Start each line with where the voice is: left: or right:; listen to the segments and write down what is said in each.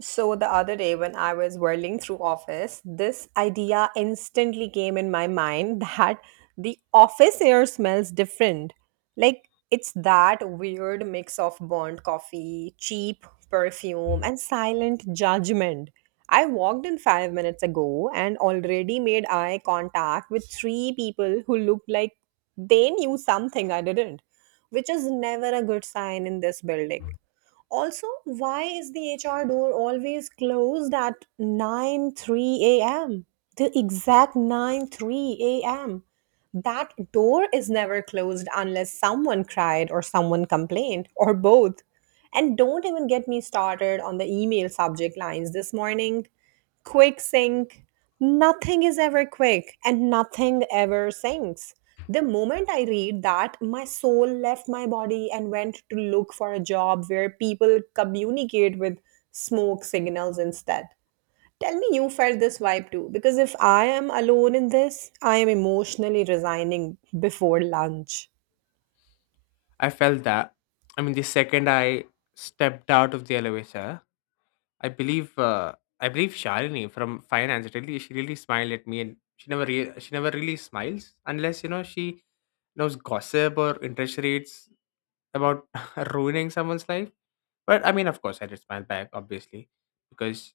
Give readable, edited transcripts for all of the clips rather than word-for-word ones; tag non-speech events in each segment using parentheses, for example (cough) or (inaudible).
right: So the other day when I was whirling through office, this idea instantly came in my mind (laughs) that the office air smells different. Like it's that weird mix of burnt coffee, cheap perfume, and silent judgment. I walked in 5 minutes ago and already made eye contact with three people who looked like they knew something I didn't, which is never a good sign in this building. Also, why is the HR door always closed at nine three a.m.? The exact nine three a.m. That door is never closed unless someone cried or someone complained or both. And don't even get me started on the email subject lines this morning quick sync. Nothing is ever quick and nothing ever sinks. The moment I read that, my soul left my body and went to look for a job where people communicate with smoke signals instead. Tell me you felt this vibe too, because if I am alone in this, I am emotionally resigning before lunch.
left: I felt that. The second I stepped out of the elevator, I believe Shalini from finance really smiled at me, and she never she never really smiles unless she knows gossip or interest rates about (laughs) ruining someone's life. But I mean, of course, I did smile back, obviously, because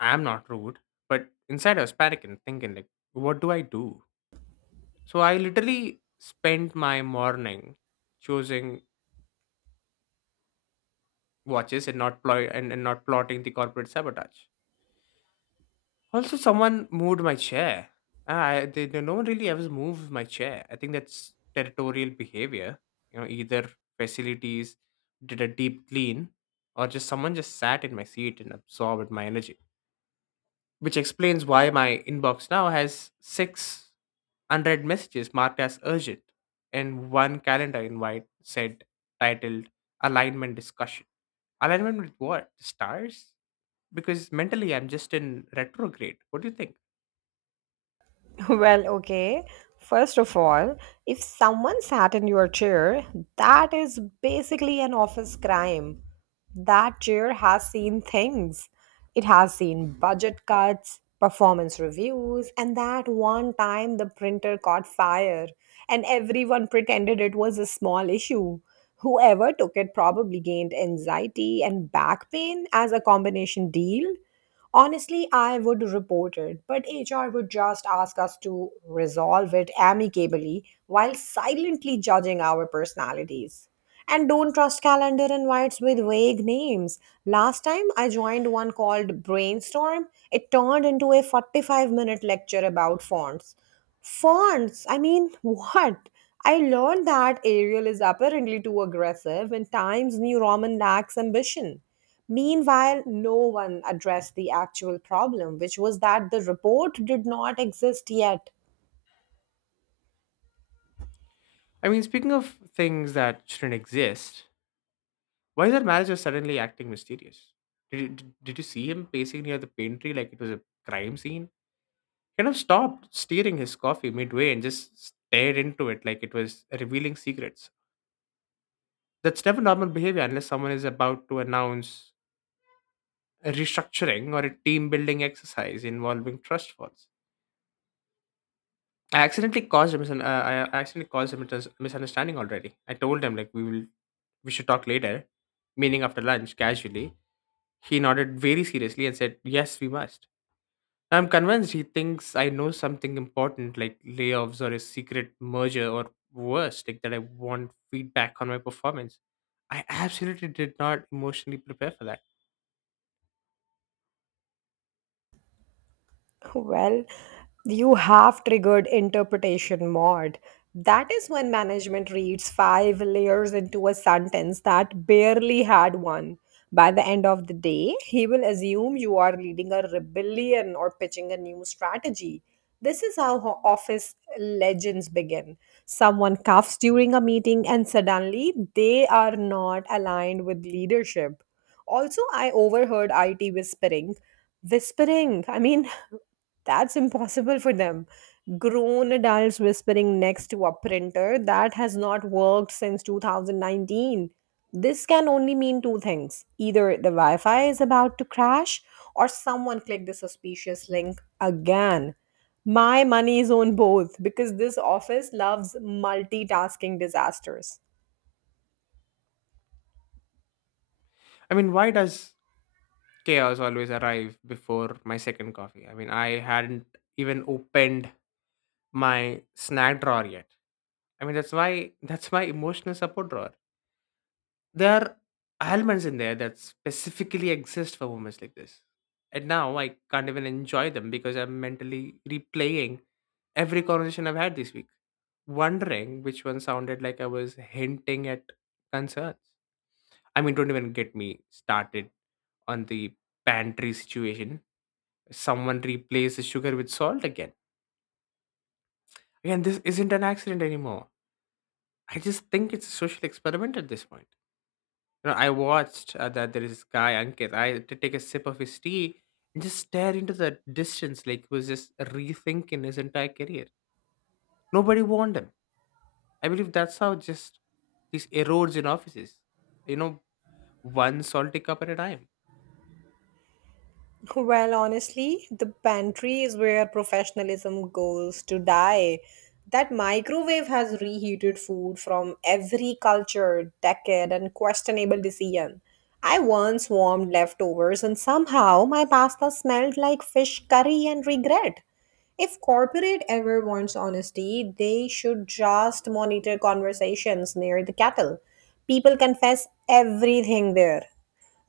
left: I am not rude. But inside, I was panicking, thinking like, what do I do? So I literally spent my morning choosing watches and not plotting the corporate sabotage. Also, someone moved my chair. No one really ever moves my chair. I think that's territorial behavior. You know, either facilities did a deep clean, or just someone just sat in my seat and absorbed my energy, which explains why my inbox now has six unread messages marked as urgent, and one calendar invite said titled alignment discussion. Alignment with what? The stars? Because mentally I'm just in retrograde. What do you think?
right: (laughs) Well, okay. First of all, if someone sat in your chair, that is basically an office crime. That chair has seen things. It has seen budget cuts, performance reviews, and that one time the printer caught fire and everyone pretended it was a small issue. Whoever took it probably gained anxiety and back pain as a combination deal. Honestly, I would report it, but HR would just ask us to resolve it amicably while silently judging our personalities. And don't trust calendar invites with vague names. Last time I joined one called Brainstorm, it turned into a 45-minute lecture about fonts. Fonts? I mean, (laughs) what? I learned that Arial is apparently too aggressive and Times New Roman lacks ambition. Meanwhile, no one addressed the actual problem, which was that the report did not exist yet.
left: Speaking of things that shouldn't exist, why is that manager suddenly acting mysterious? Did you see him pacing near the pantry like it was a crime scene? Kind of stopped steering his coffee midway and just stared into it like it was revealing secrets. That's never normal behavior unless someone is about to announce a restructuring or a team building exercise involving trust falls. I accidentally caused a misun- uh, I accidentally caused a misunderstanding already. I told him like we should talk later, meaning after lunch, casually. He nodded very seriously and said, "Yes, we must." I'm convinced he thinks I know something important, like layoffs or a secret merger, or worse, like that I want feedback on my performance. I absolutely did not emotionally prepare for that.
right: Well, you have triggered interpretation mod. That is when management reads five layers into a sentence that barely had one. By the end of the day, he will assume you are leading a rebellion or pitching a new strategy. This is how office legends begin. Someone coughs during a meeting and suddenly they are not aligned with leadership. Also, I overheard IT whispering. Whispering, I mean, (laughs) that's impossible for them. Grown adults whispering next to a printer that has not worked since 2019. This can only mean two things: either the Wi Fi is about to crash, or someone clicked the suspicious link again. My money is on both because this office loves multitasking disasters.
left: Why does chaos always arrive before my second coffee? I mean, I hadn't even opened my snack drawer yet. I mean, that's my emotional support drawer. There are elements in there that specifically exist for moments like this. And now I can't even enjoy them because I'm mentally replaying every conversation I've had this week, wondering which one sounded like I was hinting at concerns. I mean, don't even get me started on the pantry situation. Someone replaced the sugar with salt again. Again, this isn't an accident anymore. I just think it's a social experiment at this point. You know, I watched that there is this guy Ankit. I had to take a sip of his tea and just stare into the distance, like he was just rethinking his entire career. Nobody warned him. I believe that's how just this erodes in offices. You know, one salty cup at a time.
right: Well, honestly, the pantry is where professionalism goes to die. That microwave has reheated food from every culture, decade, and questionable decision. I once warmed leftovers and somehow my pasta smelled like fish curry and regret. If corporate ever wants honesty, they should just monitor conversations near the kettle. People confess everything there.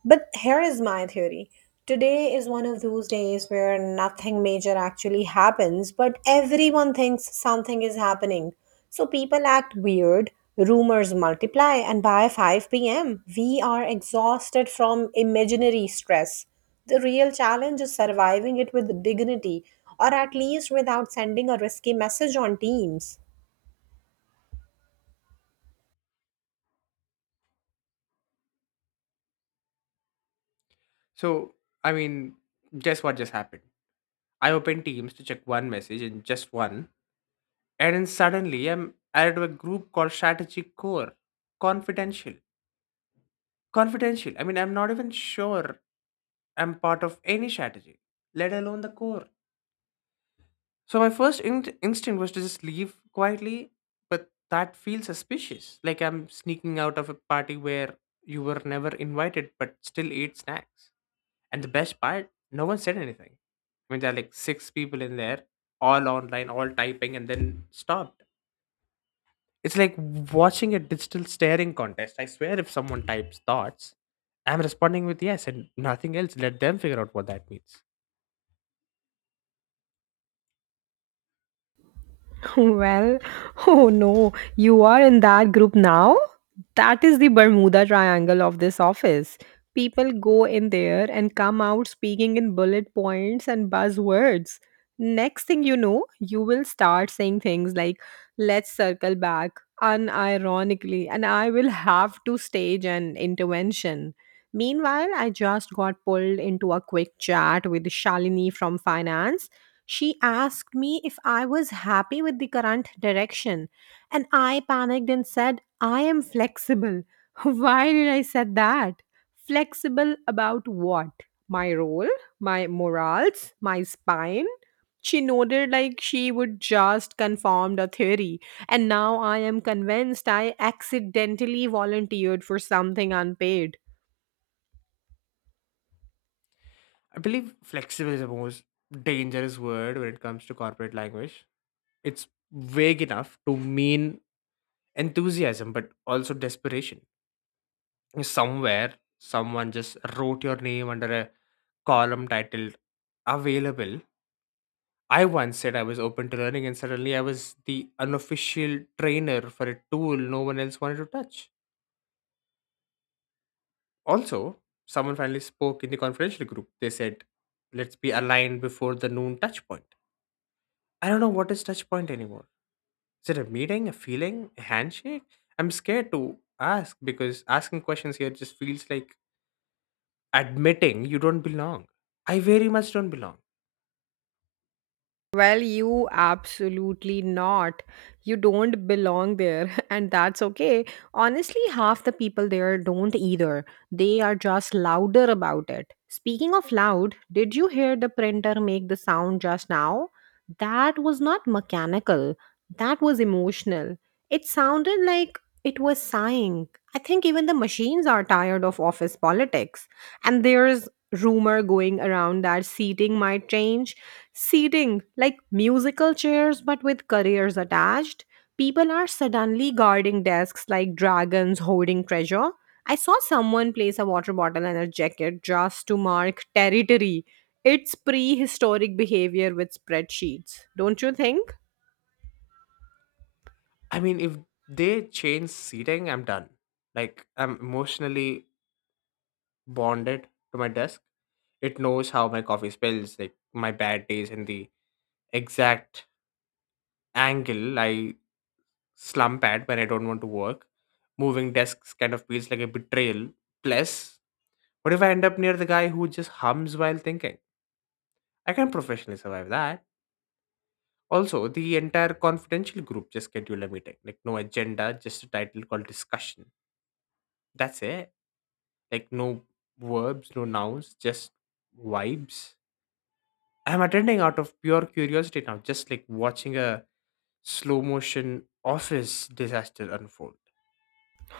right: But here is my theory. Today is one of those days where nothing major actually happens, but everyone thinks something is happening. So people act weird, rumors multiply, and by 5 p.m., we are exhausted from imaginary stress. The real challenge is surviving it with dignity, or at least without sending a risky message on Teams.
left: So I mean, Guess what just happened? I opened Teams to check one message, and just one, and then suddenly I'm added to a group called Strategy Core, confidential, confidential. I mean, I'm not even sure am part of any strategy, let alone the core. So my first instinct was to just leave quietly, but that feels suspicious. Like I'm sneaking out of a party where you were never invited, but still ate snacks. And the best part, no one said anything. I mean, there are like six people in there, all online, all typing, and then stopped. It's like watching a digital staring contest. I swear, if someone types thoughts, I'm responding with yes and nothing else. Let them figure out what that means.
right: (laughs) Well, oh no, you are in that group now? That is the Bermuda Triangle of this office. People go in there and come out speaking in bullet points and buzzwords. Next thing you know, you will start saying things like, let's circle back, unironically, and I will have to stage an intervention. Meanwhile, I just got pulled into a quick chat with Shalini from finance. She asked me if I was happy with the current direction, and I panicked and said, I am flexible. (laughs) Why did I say that? Flexible about what? My role, my morals, my spine? She nodded like she would just confirmed a theory, and now I am convinced I accidentally volunteered for something unpaid.
left: I believe flexible is the most dangerous word when it comes to corporate language. It's vague enough to mean enthusiasm, but also desperation. Somewhere, someone just wrote your name under a column titled available. I once said I was open to learning, and suddenly I was the unofficial trainer for a tool no one else wanted to touch. Also, someone finally spoke in the confidential group. They said, "Let's be aligned before the noon touch point." I don't know what is touch point anymore. Is it a meeting, a feeling, a handshake? I'm scared to ask because asking questions here just feels like admitting you don't belong. I very much don't belong.
right: Well, you absolutely not. You don't belong there, (laughs) and that's okay. Honestly, half the people there don't either. They are just louder about it. Speaking of loud, did you hear the printer make the sound just now? That was not mechanical, that was emotional. It sounded like it was sighing. I think even the machines are tired of office politics, and there's rumor going around that seating might change. Seating, like musical chairs but with careers attached. People are suddenly guarding desks like dragons hoarding treasure. I saw someone place a water bottle and a jacket just to mark territory. It's prehistoric behavior with spreadsheets, don't you think?
left: I mean, if they change seating, I'm done. Like, I'm emotionally bonded to my desk. It knows how my coffee spills, like my bad days, and the exact angle I slump at when I don't want to work. Moving desks kind of feels like a betrayal. Plus, what if I end up near the guy who just hums while thinking? I can professionally survive that. Also, the entire confidential group just scheduled a meeting. Like, no agenda, just a title called discussion. That's it. Like, no verbs, no nouns, just vibes. I'm attending out of pure curiosity now, just like watching a slow motion office disaster unfold.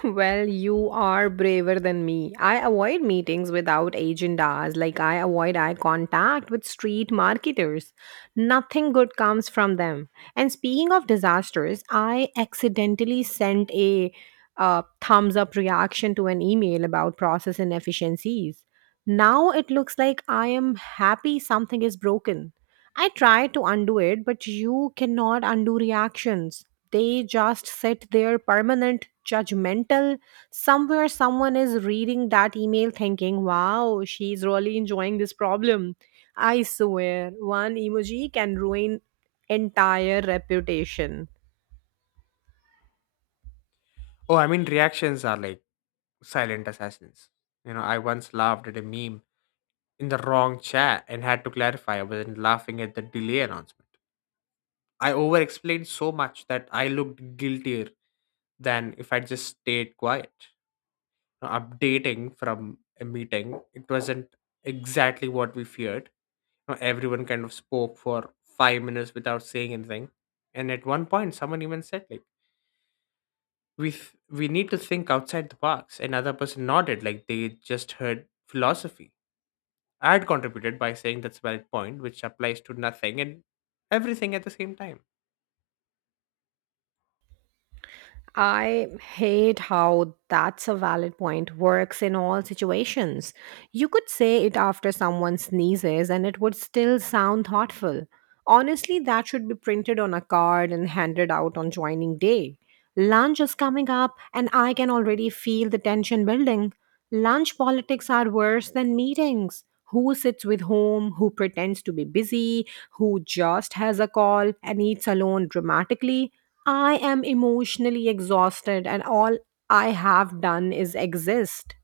right: Well, you are braver than me. I avoid meetings without agendas, like I avoid eye contact with street marketers. Nothing good comes from them. And speaking of disasters, I accidentally sent a thumbs up reaction to an email about process inefficiencies. Now it looks like I am happy something is broken. I try to undo it, but you cannot undo reactions. They just sit there permanent, judgmental. Somewhere someone is reading that email thinking, wow, she's really enjoying this problem. I swear, one emoji can ruin entire reputation.
left: Oh, I mean, reactions are like silent assassins. You know, I once laughed at a meme in the wrong chat and had to clarify. I wasn't laughing at the delay announcement. I over explained so much that I looked guiltier than if I just stayed quiet. Now, updating from a meeting, it wasn't exactly what we feared. Now, everyone kind of spoke for 5 minutes without saying anything. And at one point, someone even said, like, we need to think outside the box. Another person nodded, like they just heard philosophy. I had contributed by saying that's a valid point, which applies to nothing and everything at the same time.
right: I hate how that's a valid point works in all situations. You could say it after someone sneezes and it would still sound thoughtful. Honestly, that should be printed on a card and handed out on joining day. Lunch is coming up and I can already feel the tension building. Lunch politics are worse than meetings. Who sits with whom, who pretends to be busy, who just has a call and eats alone dramatically. I am emotionally exhausted, and all I have done is exist.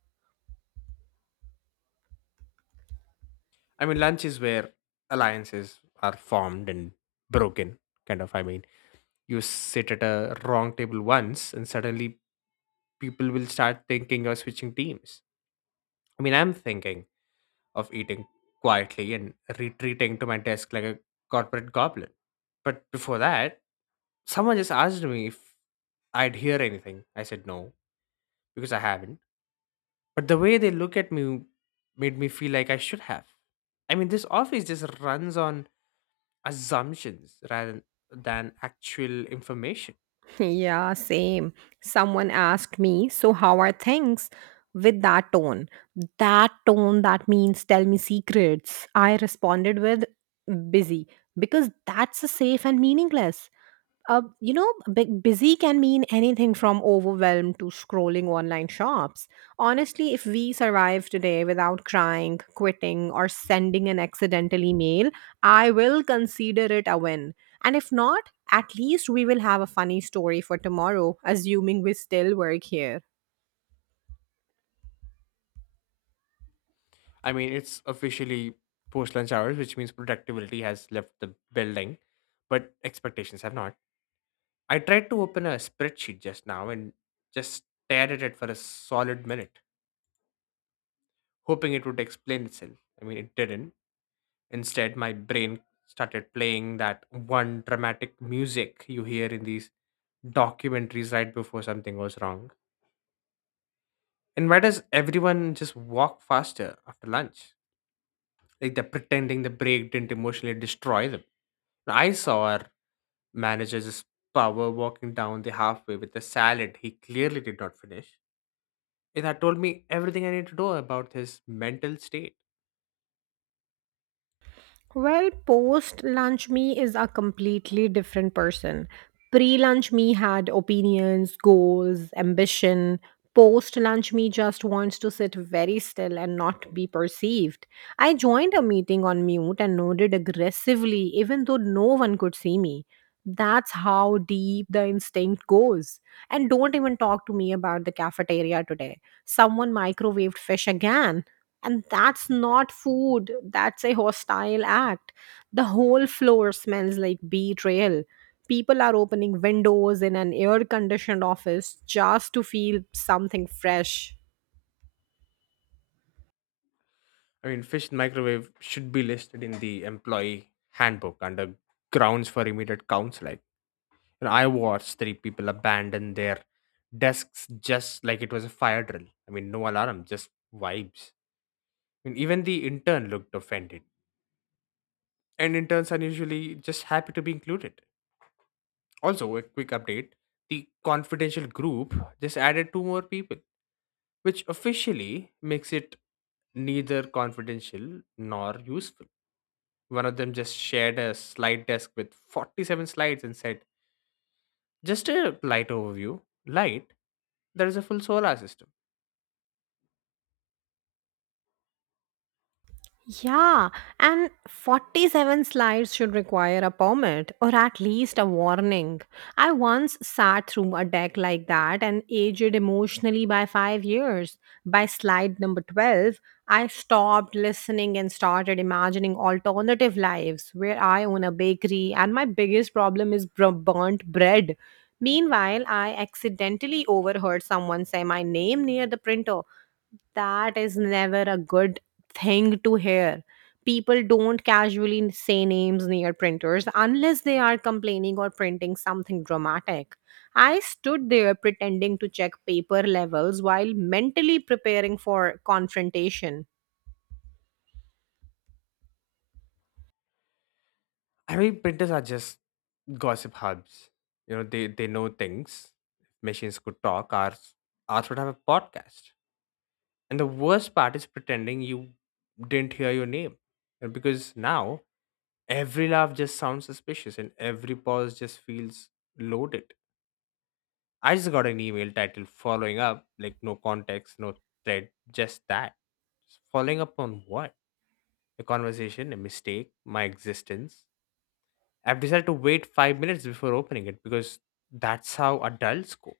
left: I mean, lunch is where alliances are formed and broken, kind of. I mean, you sit at a wrong table once, and suddenly people will start thinking you're switching teams. I mean, I'm thinking of eating quietly and retreating to my desk like a corporate goblin. But before that, someone just asked me if I'd hear anything. I said no, because I haven't. But the way they look at me made me feel like I should have. I mean, this office just runs on assumptions rather than actual information.
right: (laughs) Yeah, same. Someone asked me, So, how are things? With that tone. That tone that means tell me secrets. I responded with busy because that's a safe and meaningless. Busy can mean anything from overwhelmed to scrolling online shops. Honestly, if we survive today without crying, quitting, or sending an accidental email, I will consider it a win. And if not, at least we will have a funny story for tomorrow, assuming we still work here.
left: I mean, it's officially post lunch hours, which means productivity has left the building, but expectations have not. I tried to open a spreadsheet just now and just stared at it for a solid minute, hoping it would explain itself. I mean, it didn't. Instead, my brain started playing that one dramatic music you hear in these documentaries right before something goes wrong. And why does everyone just walk faster after lunch? Like they're pretending the break didn't emotionally destroy them. I saw our manager just power walking down the halfway with a salad he clearly did not finish. It had told me everything I need to know about his mental state.
right: Well, post lunch me is a completely different person. Pre lunch me had opinions, goals, ambition. Post lunch me just wants to sit very still and not be perceived. I joined a meeting on mute and nodded aggressively, even though no one could see me. That's how deep the instinct goes. And don't even talk to me about the cafeteria today. Someone microwaved fish again and that's not food, that's a hostile act. The whole floor smells like betrayal. People are opening windows in an air conditioned office just to feel something fresh.
left: I mean, fish in microwave should be listed in the employee handbook under grounds for immediate counseling. And I watched three people abandon their desks just like it was a fire drill. I mean, no alarm, just vibes. I mean, even the intern looked offended. And interns are usually just happy to be included. Also, a quick update: the confidential group just added two more people, which officially makes it neither confidential nor useful. One of them just shared a slide desk with 47 slides and said, "Just a light overview." Light, there is a full solar system.
right: Yeah, and 47 slides should require a permit or at least a warning. I once sat through a deck like that and aged emotionally by 5 years. By slide number 12, I stopped listening and started imagining alternative lives where I own a bakery and my biggest problem is burnt bread. Meanwhile, I accidentally overheard someone say my name near the printer. That is never a good thing to hear. People don't casually say names near printers unless they are complaining or printing something dramatic. I stood there pretending to check paper levels while mentally preparing for confrontation.
left: I mean, printers are just gossip hubs. You know, they know things. Machines could talk. Ours would have a podcast. And the worst part is pretending you didn't hear your name. And because now every laugh just sounds suspicious and every pause just feels loaded. I just got an email titled following up, like no context, no thread, just that. Just following up on what? A conversation, a mistake, my existence. I've decided to wait 5 minutes before opening it because that's how adults go.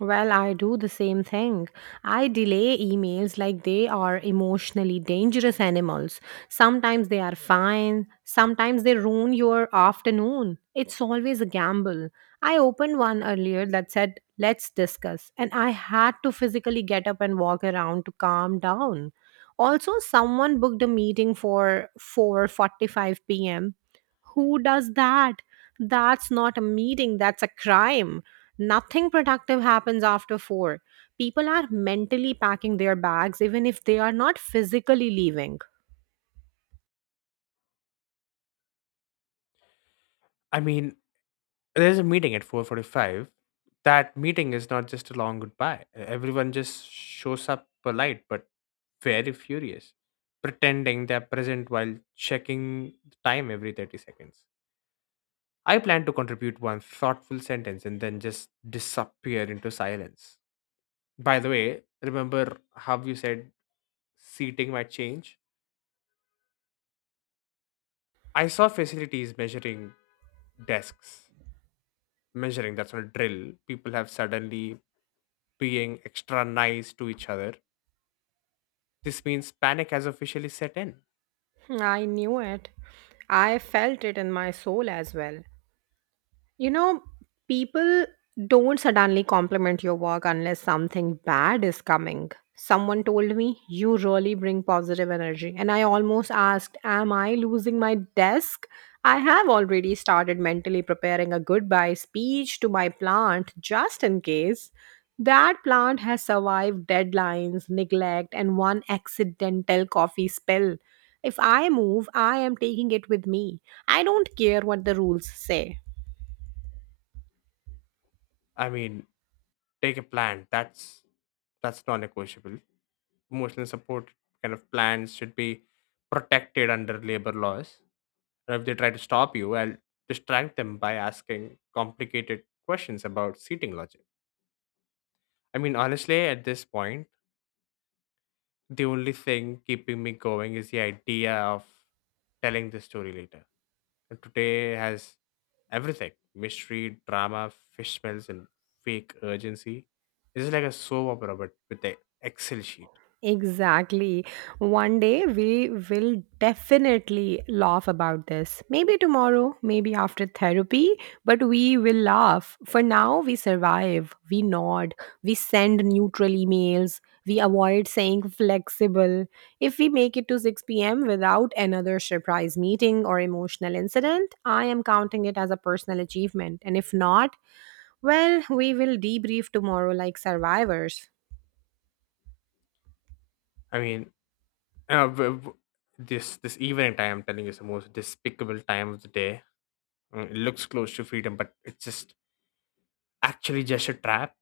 right: Well, I do the same thing. I delay emails like they are emotionally dangerous animals. Sometimes they are fine, sometimes they ruin your afternoon. It's always a gamble. I opened one earlier that said, Let's discuss, and I had to physically get up and walk around to calm down. Also, someone booked a meeting for 4:45 p.m. Who does that? That's not a meeting, that's a crime. Nothing productive happens after 4. People are mentally packing their bags even if they are not physically leaving.
left: I mean, there's a meeting at 4:45. That meeting is not just a long goodbye. Everyone just shows up polite but very furious, pretending they're present while checking the time every 30 seconds. I plan to contribute one thoughtful sentence and then just disappear into silence. By the way, remember how you said seating might change? I saw facilities measuring desks, measuring that's on a drill. People have suddenly being extra nice to each other. This means panic has officially set in.
right: I knew it. I felt it in my soul as well. You know, people don't suddenly compliment your work unless something bad is coming. Someone told me, You really bring positive energy. And I almost asked, Am I losing my desk? I have already started mentally preparing a goodbye speech to my plant just in case. That plant has survived deadlines, neglect, and one accidental coffee spill. If I move, I am taking it with me. I don't care what the rules say.
left: I mean, take a plan. That's non-negotiable. Emotional support kind of plans should be protected under labor laws. Or if they try to stop you, I'll distract them by asking complicated questions about seating logic. I mean, honestly, at this point, the only thing keeping me going is the idea of telling the story later. And today has everything: mystery, drama, fish smells, and fake urgency. This is like a soap opera, but with the Excel sheet.
right: Exactly. One day we will definitely laugh about this. Maybe tomorrow, maybe after therapy, but we will laugh. For now, we survive. We nod. We send neutral emails. We avoid saying flexible. If we make it to 6 p.m. without another surprise meeting or emotional incident, I am counting it as a personal achievement. And if not, well, we will debrief tomorrow like survivors.
left: I mean, uh, w- w- this evening time, I'm telling you, is the most despicable time of the day. It looks close to freedom, but it's just actually just a trap.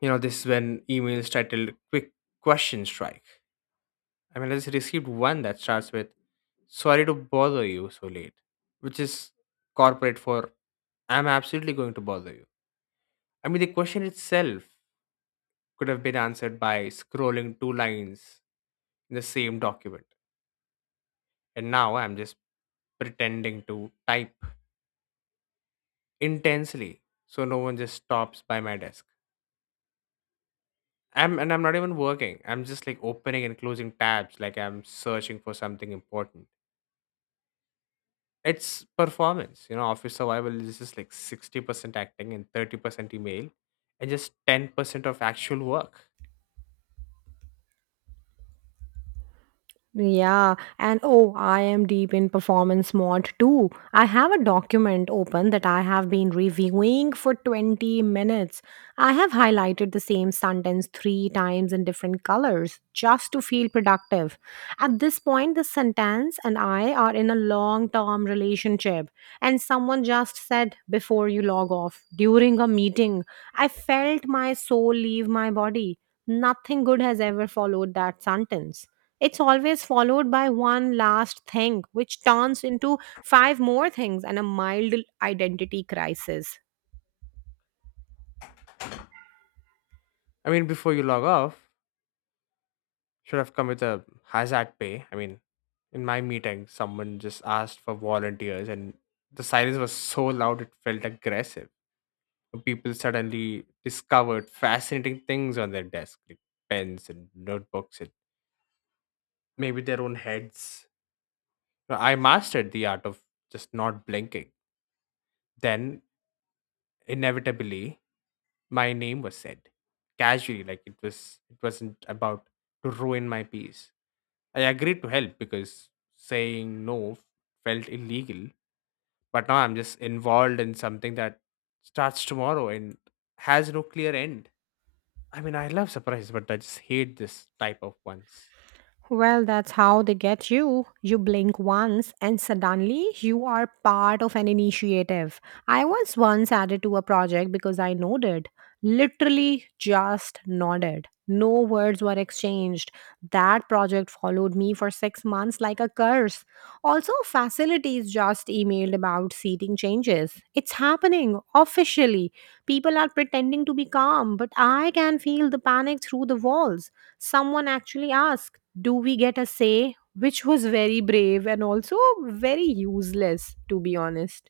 left: You know, this is when emails titled Quick Question Strike. I just received one that starts with, "Sorry to bother you so late," which is corporate for, "I'm absolutely going to bother you." The question itself could have been answered by scrolling two lines in the same document. And now I'm just pretending to type intensely so no one just stops by my desk. I'm not even working. I'm just like opening and closing tabs, like I'm searching for something important. It's performance, you know. Office survival is just like 60% acting and 30% email, and just 10% of actual work.
right: Yeah, and oh, I am deep in performance mod too. I have a document open that I have been reviewing for 20 minutes. I have highlighted the same sentence three times in different colors just to feel productive. At this point, the sentence and I are in a long term relationship, and someone just said, Before you log off, during a meeting, I felt my soul leave my body. Nothing good has ever followed that sentence. It's always followed by one last thing, which turns into five more things and a mild identity crisis.
left: Before you log off, should have come with a hazard pay. In my meeting, someone just asked for volunteers, and the silence was so loud it felt aggressive. People suddenly discovered fascinating things on their desk, like pens and notebooks and maybe their own heads. I mastered the art of just not blinking. Then inevitably my name was said. Casually, like it wasn't about to ruin my peace. I agreed to help because saying no felt illegal. But now I'm just involved in something that starts tomorrow and has no clear end. I love surprises, but I just hate this type of ones.
right: Well, that's how they get you. You blink once and suddenly you are part of an initiative. I was once added to a project because I nodded. Literally just nodded. No words were exchanged. That project followed me for 6 months like a curse. Also, facilities just emailed about seating changes. It's happening officially. People are pretending to be calm, but I can feel the panic through the walls. Someone actually asked, Do we get a say? Which was very brave and also very useless, to be honest.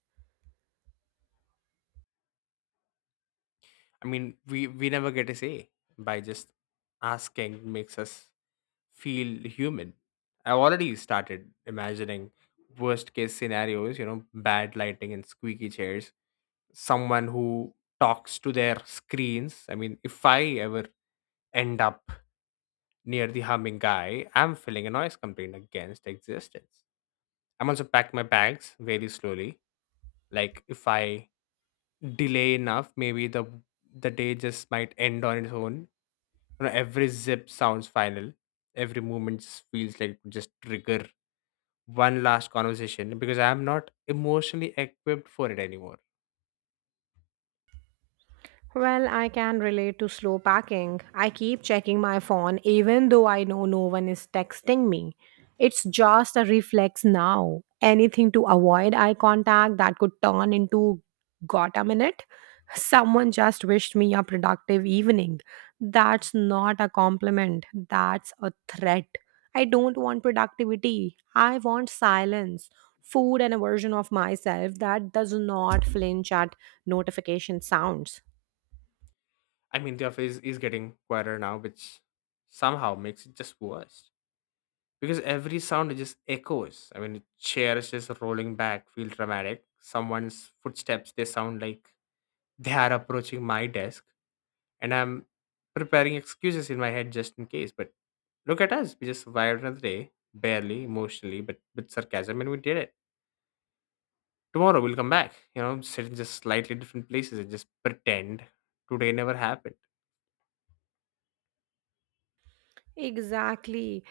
left: We never get a say by just asking makes us feel human. I already started imagining worst case scenarios, you know, bad lighting and squeaky chairs, someone who talks to their screens. If I ever end up near the humming guy, I'm filling a noise complaint against existence. I'm also packing my bags very slowly. Like if I delay enough, maybe the day just might end on its own. You know, every zip sounds final. Every movement just feels like it just trigger one last conversation because I am not emotionally equipped for it anymore.
right: Well, I can relate to slow packing. I keep checking my phone even though I know no one is texting me. It's just a reflex now. Anything to avoid eye contact that could turn into got a minute? (laughs) Someone just wished me a productive evening. That's not a compliment, that's a threat. I don't want productivity. I want silence, food, and a version of myself that does not flinch at notification sounds.
left: The office is getting quieter now, which somehow makes it just worse because every sound just echoes. Chairs just rolling back feel dramatic. Someone's footsteps, they sound like they are approaching my desk and I'm preparing excuses in my head just in case. But look at us. We just survived another day, barely, emotionally, but with sarcasm, and we did it. Tomorrow we'll come back, you know, sit in just slightly different places and just pretend today never happened.
right: Exactly.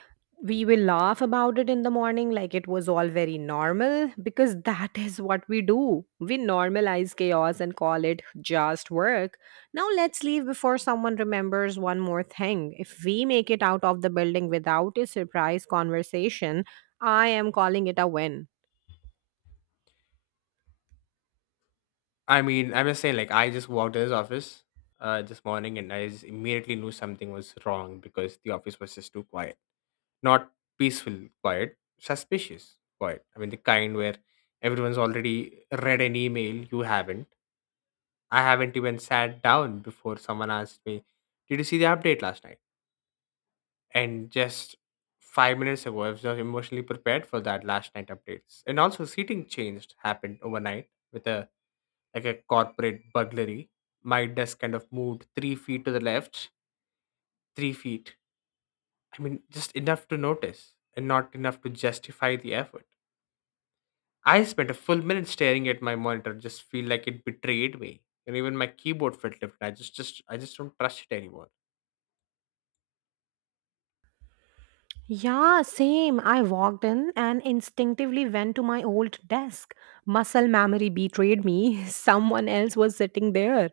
right: We will laugh about it in the morning like it was all very normal because that (laughs) is what we do. We normalize chaos and call it just work. Now let's leave before someone remembers one more thing. If we make it out of the building without a surprise conversation, I am calling it a win.
left: I'm just saying, like, I just walked in his office this morning and I just immediately knew something was wrong because the office was just too quiet. Not peaceful, quiet, suspicious, quiet. The kind where everyone's already read an email, you haven't I haven't even sat down before someone asked me, "Did you see the update last night?" And just 5 minutes ago, I was not emotionally prepared for that last night updates. And also, seating changed happened overnight with a like a corporate burglary. My desk kind of moved 3 feet to the left, 3 feet. Just enough to notice and not enough to justify the effort. I spent a full minute staring at my monitor, just feel like it betrayed me. And even my keyboard felt different. I just don't trust it anymore.
right: Yeah, same. I walked in and instinctively went to my old desk. Muscle memory betrayed me. (laughs) Someone else was sitting there.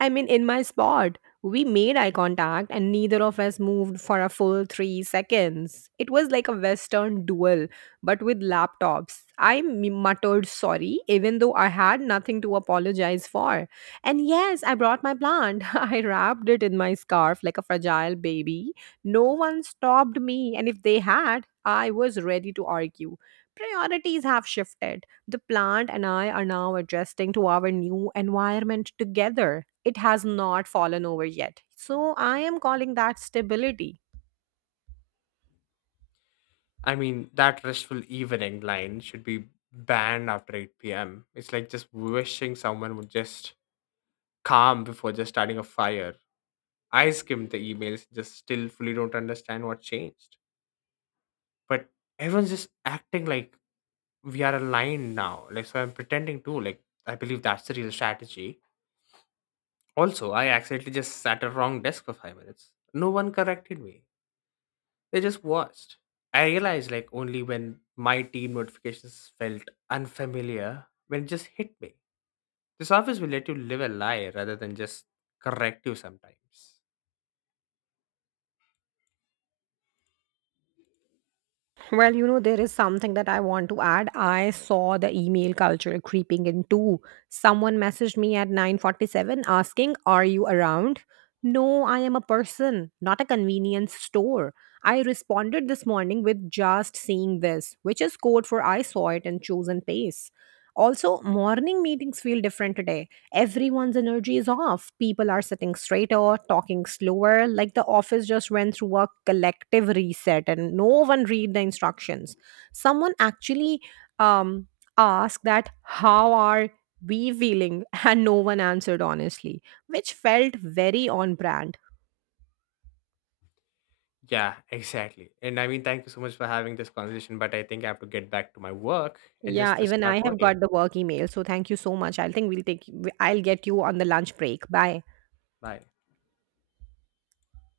right: I mean, in my spot, we made eye contact and neither of us moved for a full 3 seconds. It was like a Western duel, but with laptops. I muttered sorry, even though I had nothing to apologize for. And yes, I brought my plant. (laughs) I wrapped it in my scarf like a fragile baby. No one stopped me, and if they had, I was ready to argue. Priorities have shifted. The plant and I are now adjusting to our new environment together. It has not fallen over yet. So I am calling that stability.
left: That restful evening line should be banned after 8 p.m. It's like just wishing someone would just calm before just starting a fire. I skimmed the emails, just still fully don't understand what changed. But everyone's just acting like we are aligned now. Like, so I'm pretending to, like, I believe that's the real strategy. Also, I accidentally just sat at wrong desk for 5 minutes. No one corrected me. They just watched. I realized, like, only when my team notifications felt unfamiliar, when it just hit me. This office will let you live a lie rather than just correct you sometimes.
right: Well, you know, there is something that I want to add. I saw the email culture creeping in too. Someone messaged me at 9:47 asking, "Are you around?" No, I am a person, not a convenience store. I responded this morning with just seeing this, which is code for I saw it and chosen pace. Also, morning meetings feel different today. Everyone's energy is off. People are sitting straighter, talking slower, like the office just went through a collective reset and no one read the instructions. Someone actually um, asked that, How are we feeling? (laughs) And no one answered honestly, which felt very on brand.
left: Yeah, (laughs) exactly. And thank you so much for having this conversation, but I think I have to get back to my work and
right: Yeah,
left: just
right: even
left: start
right: I have
left: working.
right: got the work email. So thank you so much. I think we'll take, I'll get you on the lunch break. Bye.
left: Bye.